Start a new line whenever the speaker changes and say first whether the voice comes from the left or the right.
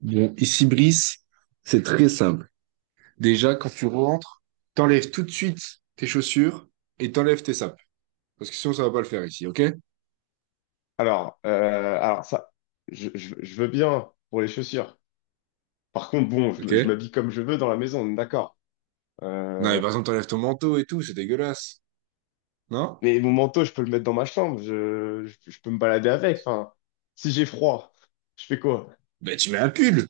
right: Bon, ici, Brice, c'est très simple. Déjà, quand tu rentres, t'enlèves tout de suite tes chaussures et t'enlèves tes sapes. Parce que sinon, ça va pas le faire ici, ok?
left: Alors ça, je veux bien pour les chaussures. Par contre, bon,
right: Ok?
left: je m'habille comme je veux dans la maison, on est d'accord.
right: Non, mais
left: Euh,
right: par exemple, t'enlèves ton manteau et tout, c'est dégueulasse. Non?
left: mais mon manteau, je peux le mettre dans ma chambre, je peux me balader avec. Enfin, si j'ai froid, je fais quoi?
right: Ben, tu mets un pull.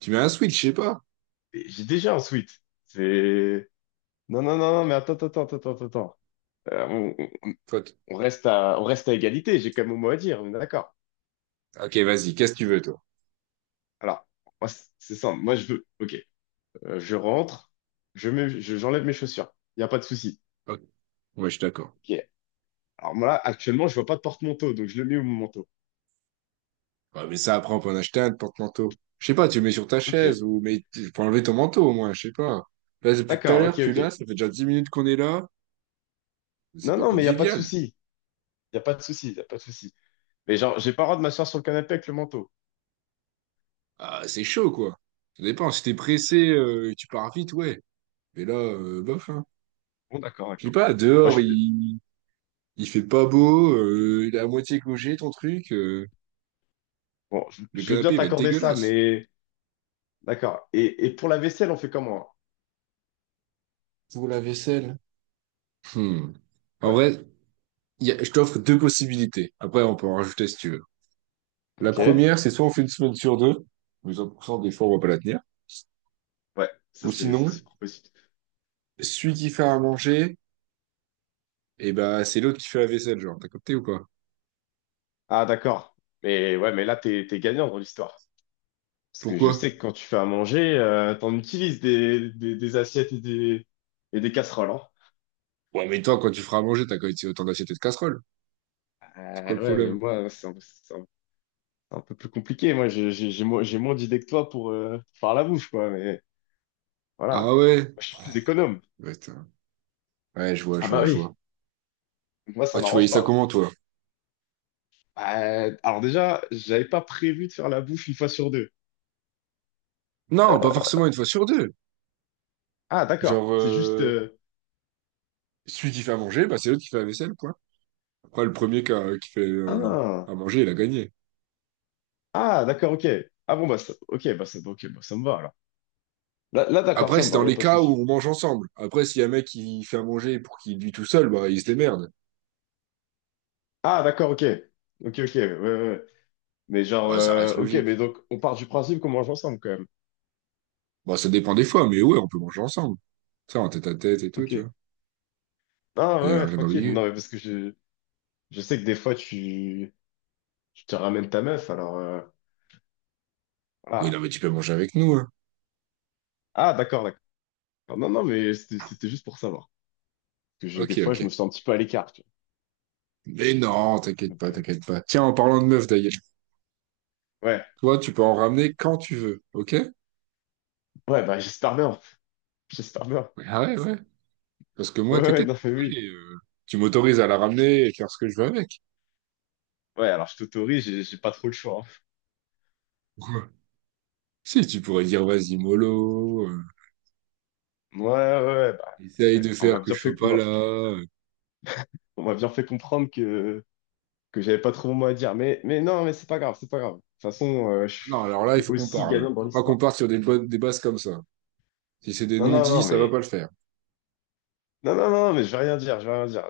right: Tu mets un switch, je sais pas.
left: Mais j'ai déjà un sweat. C'est... Non, non, non, non, mais attends, attends, attends, attends, attends. Euh, on, on-
right: Toi, t-
left: on reste à égalité, j'ai quand même mon mot à dire, on est d'accord.
right: ok, vas-y, qu'est-ce que tu veux, toi?
left: Alors, moi, c'est simple, moi je veux. Ok. Je rentre, j'enlève mes chaussures, il n'y a pas de souci.
right: Ok. Ouais, je suis d'accord.
left: Ok. Alors moi, là, actuellement, je vois pas de porte-manteau, donc je le mets au manteau.
right: Ouais, mais ça, après, on peut en acheter un de porte-manteau. Je sais pas, tu le mets sur ta
left: Ok,
right: chaise ou mais tu peux enlever ton manteau au moins, je sais pas. Là, depuis tout à
left: d'accord,
right: l'heure,
left: ok,
right: tu
left: ok.
right: l'as, ça fait déjà 10 minutes qu'on est là. C'est
left: Non,
right: pas
left: non, mais il n'y a pas de
right: convivial.
left: souci. Il n'y a pas de souci, il n'y a pas de souci. Mais genre, j'ai pas le droit de m'asseoir sur le canapé avec le manteau.
right: Ah, c'est chaud, quoi. Ça dépend. Si t'es pressé, tu pars vite, ouais. Mais là, bof, hein.
left: Bon, d'accord,
right: Je sais
left: d'accord.
right: pas,
left: Moi,
right: dehors,
left: je,
right: il fait pas beau, il est à moitié cogé, ton truc. euh,
left: bon,
right: le
left: je veux bien
right: canapé, il va être
left: t'accorder ça,
right: dégueulasse.
left: mais d'accord. Et pour la vaisselle, on fait comment?
right: Pour la vaisselle. Hmm. En
left: Ouais,
right: vrai, je t'offre deux possibilités. Après, on peut en rajouter si tu veux. La
left: ok.
right: première, c'est soit on fait une semaine sur deux, mais 100% des fois, on va pas la tenir.
left: Ouais,
right: Ou
left: ça,
right: sinon,
left: c'est pour possible.
right: celui qui fait à manger, et ben, c'est l'autre qui fait la vaisselle, genre. T'as capté ou pas?
left: Ah, d'accord. Mais ouais, mais là, t'es gagnant dans l'histoire. Parce que je
right: Pourquoi?
left: sais que quand tu fais à manger, t'en utilises des assiettes et des casseroles, hein.
right: Ouais, mais toi, quand tu feras à manger, t'as quand même autant d'assiettes et de casseroles.
left: Ah
right: C'est quoi le
left: ouais, mais
right: problème?
left: moi, c'est un, un peu plus compliqué. Moi, j'ai moins d'idées que toi pour faire la bouffe, quoi. Mais voilà, moi,
right: Ah ouais?
left: je suis plus économe.
right: Ouais, ouais, je vois,
left: Ah
right: je
left: bah
right: vois, je
left: oui,
right: vois.
left: moi, ça
right: Ouais, tu voyais
left: m'arrange
right: ça
left: pas.
right: comment, toi?
left: Bah, alors déjà, j'avais pas prévu de faire la bouffe une fois sur deux.
right: Non, pas forcément une fois sur deux.
left: Ah, d'accord.
right: Genre,
left: C'est juste...
right: celui qui fait à manger, bah, c'est l'autre qui fait la vaisselle, quoi. Après, le premier qui fait
left: ah,
right: à manger, il a gagné.
left: ah d'accord, ok. Ah bon, bah, ça... ok, bah, ça... ok, bah, ça me va, alors. Là, là, d'accord,
right: Après,
left: ça me
right: c'est
left: va,
right: dans
left: y a
right: les
left: pas de
right: cas où
left: souci.
right: on mange ensemble. Après, s'il y a un mec qui fait à manger pour qu'il lui tout seul, bah, il se démerde.
left: Ah, d'accord, ok. Ok, ok, ouais, ouais, ouais. Mais genre,
right: Ouais, ça reste
left: ok, mais
right: logique.
left: donc, on part du principe qu'on mange ensemble, quand même.
right: Bon, ça dépend des fois, mais ouais, on peut manger ensemble. Ça, en tête à tête et tout, tu
left: Ok.
right: vois.
left: Ah, ouais,
right: Rien,
left: ouais,
right: rien
left: tranquille.
right: d'ambigu.
left: Non, mais parce que je... Je sais que des fois, tu... Tu te ramènes ta meuf, alors...
right: Oui,
left: ah,
right: non, mais tu peux manger avec nous, hein.
left: ah d'accord, d'accord. Non, non, mais c'était juste pour savoir. Parce que des
right: Ok,
left: fois, je me
right: ok.
left: sens un petit peu à l'écart, tu
right: Mais non,
left: vois.
right: t'inquiète
left: Donc,
right: pas, t'inquiète pas. Tiens, en parlant de meuf d'ailleurs,
left: ouais,
right: toi, tu peux en ramener quand tu veux, ok? Ouais,
left: ouais, bah j'espère bien. J'espère bien.
right: ah ouais, ouais. Parce que
left: Ouais,
right: moi,
left: ouais,
right: t'inquiète,
left: non, mais oui.
right: allez, tu m'autorises à la ramener et faire ce que je veux avec.
left: Ouais, alors je t'autorise, j'ai pas trop le choix,
right: Si, tu pourrais dire, vas-y, mollo,
left: hein. Ouais, ouais, ouais, bah,
right: essaye
left: ouais.
right: de faire que je sois pas là.
left: On m'a bien fait comprendre que j'avais pas trop mon mot à dire. Mais non, mais c'est pas grave, c'est pas grave. De toute façon,
right: Non, alors là,
left: je
right: il
left: suis
right: faut qu'on
left: aussi
right: parle.
left: gagnant dans
right: Faut pas qu'on
left: l'histoire.
right: parte sur des bases comme ça. Si c'est des
left: Non, non,
right: non-dits,
left: non,
right: ça va
left: mais...
right: pas le faire.
left: Non, non, non, mais je vais rien dire, je vais rien dire.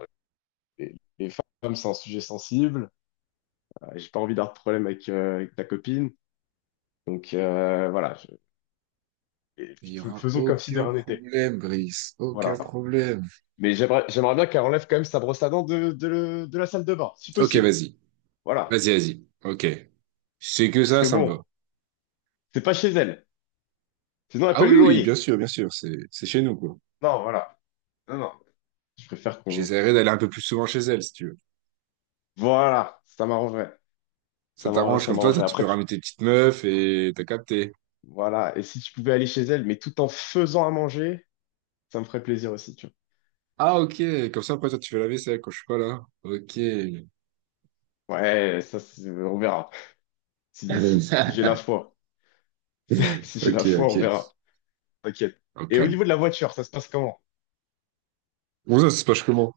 left: Les femmes, c'est un sujet sensible. Bah, j'ai pas envie d'avoir de problème avec, avec ta copine. Donc voilà, et
right: Il y aura
left: faisons comme si de
right: aucun
left: rien n'était.
right: problème, Brice. Aucun
left: Voilà.
right: problème.
left: Mais j'aimerais bien qu'elle enlève quand même sa brosse à dents de la salle de bain, si
right: Ok,
left: possible.
right: vas-y.
left: Voilà.
right: Vas-y, vas-y. Ok. Si c'est que
left: Parce
right: ça,
left: que
right: ça me
left: bon,
right: va.
left: c'est pas chez elle. Sinon, elle
right: Ah
left: paye
right: oui,
left: le
right: oui,
left: loyer.
right: bien sûr, c'est chez nous, quoi.
left: Non, voilà. Non, non. Je préfère qu'on...
right: J'essaierai d'aller un peu plus souvent chez elle, si tu veux.
left: Voilà, ça m'arrangerait. Ça
right: Ça
left: m'arrangerait,
right: t'arrange,
left: ça
right: comme toi, toi,
left: m'arrangerait.
right: tu
left: Après,
right: peux ramener tes petites meufs et t'as capté.
left: voilà. Et si tu pouvais aller chez elle, mais tout en faisant à manger, ça me ferait plaisir aussi, tu
right: Ah, ok, comme ça, après, toi, tu fais la vaisselle quand je suis pas là. Ok.
left: vois. Ouais, ça, on verra. Si j'ai la foi. Si j'ai
right: Ok,
left: la foi, on verra.
right: ok.
left: T'inquiète.
right: Au
left: Et au
right: calme.
left: niveau de la voiture, ça se passe comment?
right: Bon, ça se passe comment?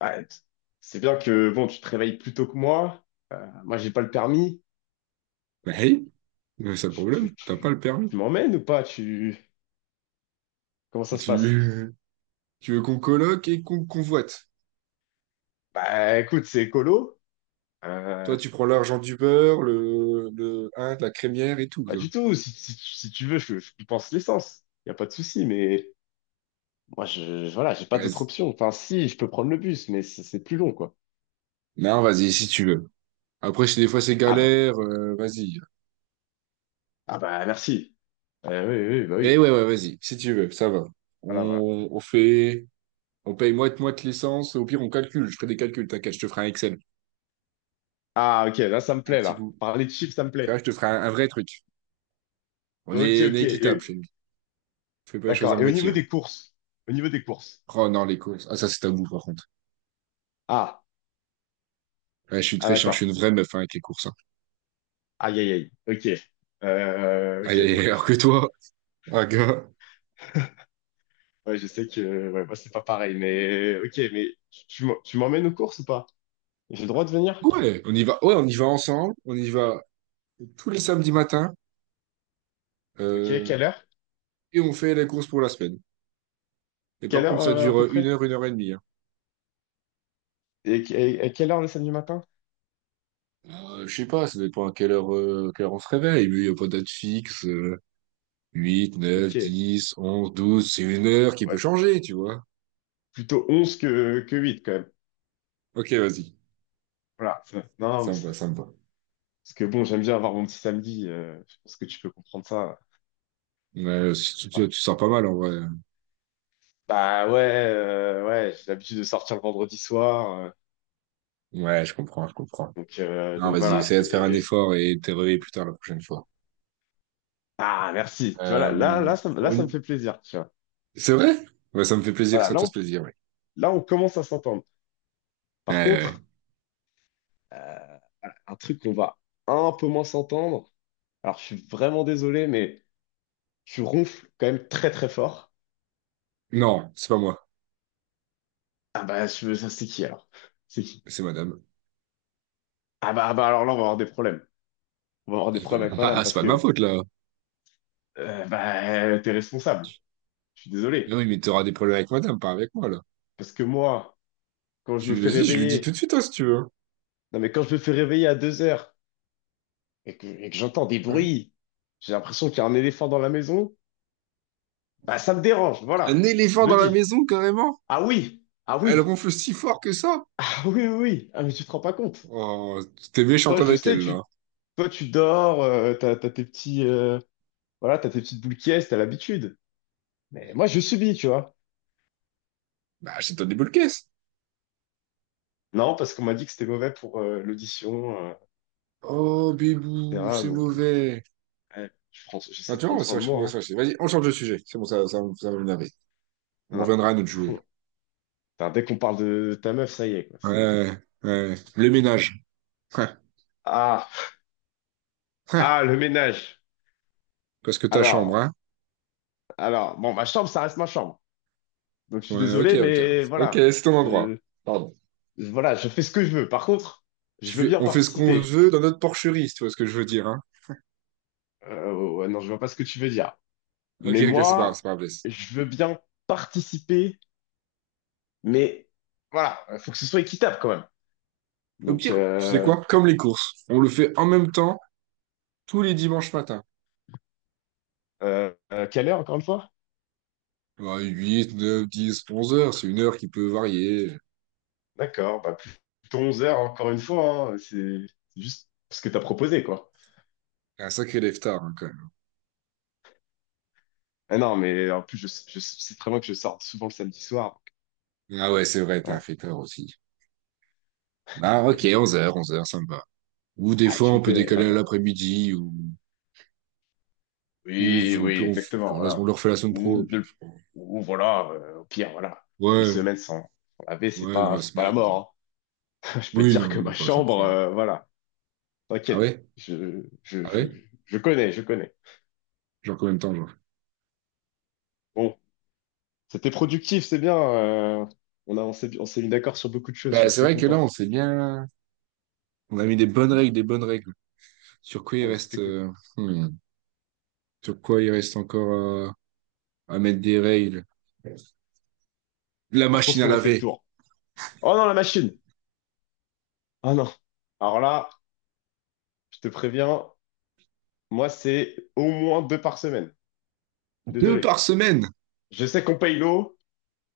left: Ah, t- c'est bien que bon, tu te réveilles plus tôt que moi. Moi, j'ai pas le permis.
right: Bah, hey, mais c'est le
left: Tu, tu,
right: problème, t'as pas
left: tu,
right: le permis.
left: tu m'emmènes ou pas? Tu... Comment ça se passe?
right: Tu, tu veux qu'on coloque et qu'on convoite.
left: Bah écoute, c'est écolo. Euh,
right: Toi, tu prends l'argent du beurre, le, hein, de la crémière et tout,
left: pas
right: toi.
left: du tout. Si tu veux, je pense l'essence. Y a pas de souci, mais moi, voilà, j'ai pas d'autre
right: Vas
left: option. Enfin, si, je peux prendre le bus, mais c'est plus long, quoi.
right: Non, vas-y, si tu veux. Après, si des fois c'est
left: Ah bah,
right: galère, vas-y.
left: ah bah merci. Oui, oui, oui, bah
right: Mais
left: oui.
right: ouais, ouais, vas-y, si tu veux, ça va.
left: Voilà, voilà.
right: On fait, on paye moite-moite licence. Au pire, on calcule. Je ferai des calculs, t'inquiète, je te ferai un Excel.
left: Ah ok, là, ça
right: Je te
left: me
right: ferai un
left: plaît,
right: petit
left: là.
right: coup.
left: Parler de chiffres, ça me
right: Tu
left: plaît.
right: vois, je te ferai un vrai truc. On
left: Ok,
right: est, on
left: ok.
right: est équitable chez
left: Et-
right: nous. Je fais pas les choses
left: D'accord.
right: à
left: Et au niveau
right: moitié, hein.
left: des courses? Au niveau des courses.
right: Oh non, les courses. Ah, ça, c'est tabou, par contre.
left: Ah,
right: Ouais, je suis
left: ah
right: très chiant, je
left: d'accord.
right: suis une vraie meuf hein, avec les courses, hein.
left: Aïe, aïe, aïe. Ok.
right: Aïe,
left: Ok,
right: aïe,
left: bon.
right: aïe, alors que toi, un gars.
left: Ouais, je sais que ouais, moi, c'est pas pareil, mais ok, mais tu m'emmènes aux courses ou pas? J'ai le droit de venir?
right: Ouais, on y va. Ouais, on y va ensemble. On y va tous les samedis matins.
left: Ok,
right: euh,
left: quelle heure?
right: et on fait les courses pour la semaine. Et par
left: Quelle heure
right: contre, ça
left: à
right: dure
left: peu
right: une
left: près?
right: heure, 1 heure et demie, hein.
left: Et quelle heure le samedi matin?
right: Je sais pas, ça dépend à quelle heure on se réveille. Lui, il n'y a pas de date fixe. 8,
left: Ok.
right: 9, 10, 11, 12, c'est une heure qui peut
left: Ouais,
right: changer, tu vois.
left: plutôt 11 que 8 quand même.
right: Ok, vas-y.
left: Voilà. Non, non, mais c'est...
right: Sympa, sympa.
left: Parce que bon, j'aime bien avoir mon petit samedi, je pense que tu peux comprendre ça.
right: Ouais, tu,
left: Voilà.
right: tu, tu sors pas mal en vrai.
left: Bah ouais, ouais, j'ai l'habitude de sortir le vendredi soir,
right: Ouais, je comprends, je comprends.
left: donc,
right: Non,
left: donc
right: vas-y,
left: voilà,
right: essaie de faire un
left: c'est...
right: effort et de te réveiller plus tard la prochaine fois.
left: Ah, merci. Tu vois, là,
right: Euh,
left: là,
right: au-
left: ça me fait plaisir, tu vois.
right: C'est vrai? Ouais, ça me fait plaisir que
left: Voilà,
right: ça te fasse plaisir, ouais.
left: là, on commence à s'entendre.
right: Ouais,
left: Par
right: ouais.
left: contre,
right: Ouais.
left: euh, un truc qu'on va un peu moins s'entendre, alors je suis vraiment désolé, mais tu ronfles quand même très, très fort.
right: Non, c'est pas moi,
left: Ça, c'est qui, alors? C'est qui?
right: c'est madame.
left: Ah bah, alors là, on va avoir des problèmes. On va avoir des problèmes avec madame,
right: Ah, c'est
left: parce
right: pas de ma
left: que,
right: faute, là.
left: bah, t'es responsable. Je suis
right: Mais
left: désolé.
right: oui, mais t'auras des problèmes avec madame, pas avec moi, là.
left: Parce que moi, quand je me fais
right: Vas-y, je lui dis tout
left: réveiller...
right: de suite, hein, si tu veux,
left: Non, mais quand je me fais réveiller à 2 heures et que j'entends des
right: hein.
left: bruits, j'ai l'impression qu'il y a un éléphant dans la maison, bah ça me dérange,
right: Un
left: voilà, je
right: éléphant
left: le
right: dans la
left: dis.
right: maison, carrément?
left: Ah oui, ah
right: Elle
left: oui,
right: ronfle si fort que ça?
left: ah oui, oui, oui, ah mais tu te rends pas compte.
right: Oh, t'es
left: Toi,
right: méchante
left: je
right: avec
left: sais,
right: elle,
left: tu,
right: là.
left: toi tu dors, t'as tes petits, voilà, t'as tes petites boules qui est, t'as l'habitude. Mais moi je subis, tu vois.
right: Bah, achète-toi des boules caisses.
left: Non, parce qu'on m'a dit que c'était mauvais pour l'audition,
right: Oh, bébou,
left: etc.
right: c'est
left: Donc,
right: mauvais.
left: ouais,
right: Ah,
left: j'essaie de
right: tu vois, on
left: prendre
right: va se
left: soin de
right: fâcher. On
left: moi,
right: va se
left: hein.
right: fâcher. Vas-y, on change de sujet. C'est bon, ça, ça va m'énerver.
left: Non,
right: On
left: non,
right: reviendra à notre
left: c'est
right: jouet.
left: bon. Putain, dès qu'on parle de ta meuf, ça y est, quoi. C'est...
right: Ouais, ouais. Le ménage. Hein,
left: Ah,
right: hein.
left: ah, le ménage.
right: Parce que ta chambre,
left: Alors.
right: hein?
left: Alors, bon, ma chambre, ça reste ma chambre. Donc, je suis
right: Ouais, ok,
left: désolé,
right: ok.
left: mais
right: Ok,
left: voilà.
right: c'est ton endroit. Pardon.
left: Voilà, je fais ce que je veux. Par contre, je veux bien
right: On fait ce qu'on
left: participer.
right: veut dans notre porcherie, si tu vois ce que je veux dire, hein?
left: Ouais, non, je vois pas ce que tu veux dire.
right: Ok,
left: Mais
right: ok, c'est pas grave, c'est
left: moi,
right: pas grave. Laisse.
left: je veux bien participer, mais voilà, faut que ce soit équitable quand même.
right: Au
left: Donc,
right: pire, tu sais quoi? Comme les courses. On le fait en même temps. Tous les dimanches matin.
left: quelle heure encore une fois?
right: Ouais, 8, 9, 10, 11 heures, c'est une heure qui peut varier.
left: D'accord, bah, plutôt 11 heures encore une fois, hein. C'est juste ce que t'as proposé, quoi.
right: Un sacré lève-tard, hein, quand même.
left: Ah non, mais en plus, je sais très bien que je sors souvent le samedi soir, donc,
right: Ah ouais, c'est vrai, t'es un
left: voilà.
right: fêteur aussi. Ah
left: Ah
right: ok,
left: oui.
right: 11 heures, 11 heures, ça me va. Ou des
left: Ah,
right: fois,
left: tu me
right: on peut
left: connais,
right: décaler à
left: voilà.
right: l'après-midi, ou, ou,
left: Oui,
right: ou
left: oui,
right: puis on,
left: exactement,
right: genre, on
left: voilà.
right: le refait la semaine
left: Ou,
right: pro. Puis,
left: de- ou voilà, au pire, voilà, une
right: ouais,
left: semaine sans laver,
right: ouais, dans la
left: c'est pas la
right: semaine.
left: mort, hein. Je peux te
right: Oui,
left: dire
right: non,
left: que
right: on
left: ma
right: y passe
left: chambre,
right: après.
left: voilà,
right: Ah
left: t'inquiète,
right: ouais? Ah ouais?
left: je connais, je connais.
right: Genre combien de temps, genre?
left: Bon, c'était productif, c'est bien, on a, on s'est mis d'accord sur beaucoup de choses, je suis
right: Bah, c'est
left: assez
right: vrai que là,
left: content.
right: on s'est bien. On a mis des bonnes règles, des bonnes règles. Sur quoi il
left: Non, mais c'était
right: reste...
left: cool.
right: euh, hmm, Sur quoi il reste encore à mettre des règles? La
left: Ah, je pense
right: machine à
left: qu'on a fait le
right: laver.
left: tour. Oh non, la machine! Oh non! Alors là, je te préviens, moi, c'est au moins 2 par semaine.
right: Deux
left: Désolé.
right: par semaine.
left: Je sais qu'on paye l'eau.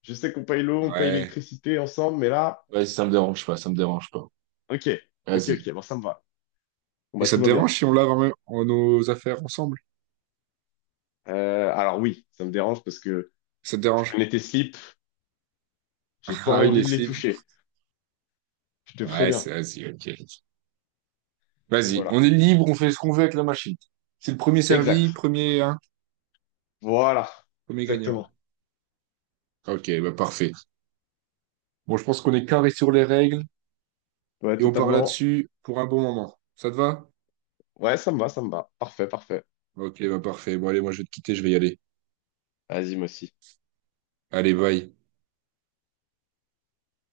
left: Je sais qu'on paye l'eau, on paye
right: Ouais.
left: l'électricité ensemble, mais là,
right: Ouais, ça me dérange pas, ça me dérange pas.
left: ok, ok,
right: Vas-y.
left: ok, bon, ça me va. Bon,
right: Et
left: bah,
right: ça
left: tout
right: te
left: va bien.
right: dérange si on lave en nos affaires ensemble?
left: Alors oui, ça me dérange parce que
right: Ça te
left: je
right: dérange?
left: connais tes slips, j'ai pas
right: Ah oui,
left: envie
right: les
left: de les
right: slips.
left: toucher. Je te
right: Ouais,
left: préviens.
right: c'est vas-y, ok. Vas-y,
left: Voilà.
right: on est libre, on fait ce qu'on veut avec la machine. C'est le premier servi,
left: Exact.
right: premier, hein,
left: Voilà.
right: premier gagnant.
left: Exactement.
right: Ok, bah parfait. Bon, je pense qu'on est carré sur les règles
left: Ouais,
right: et on part
left: totalement.
right: là-dessus pour un bon moment. Ça te va?
left: Ouais, ça me va, ça me va. Parfait, parfait.
right: Ok, bah parfait. Bon, allez, moi je vais te quitter, je vais y aller.
left: Vas-y, moi aussi.
right: Allez, bye.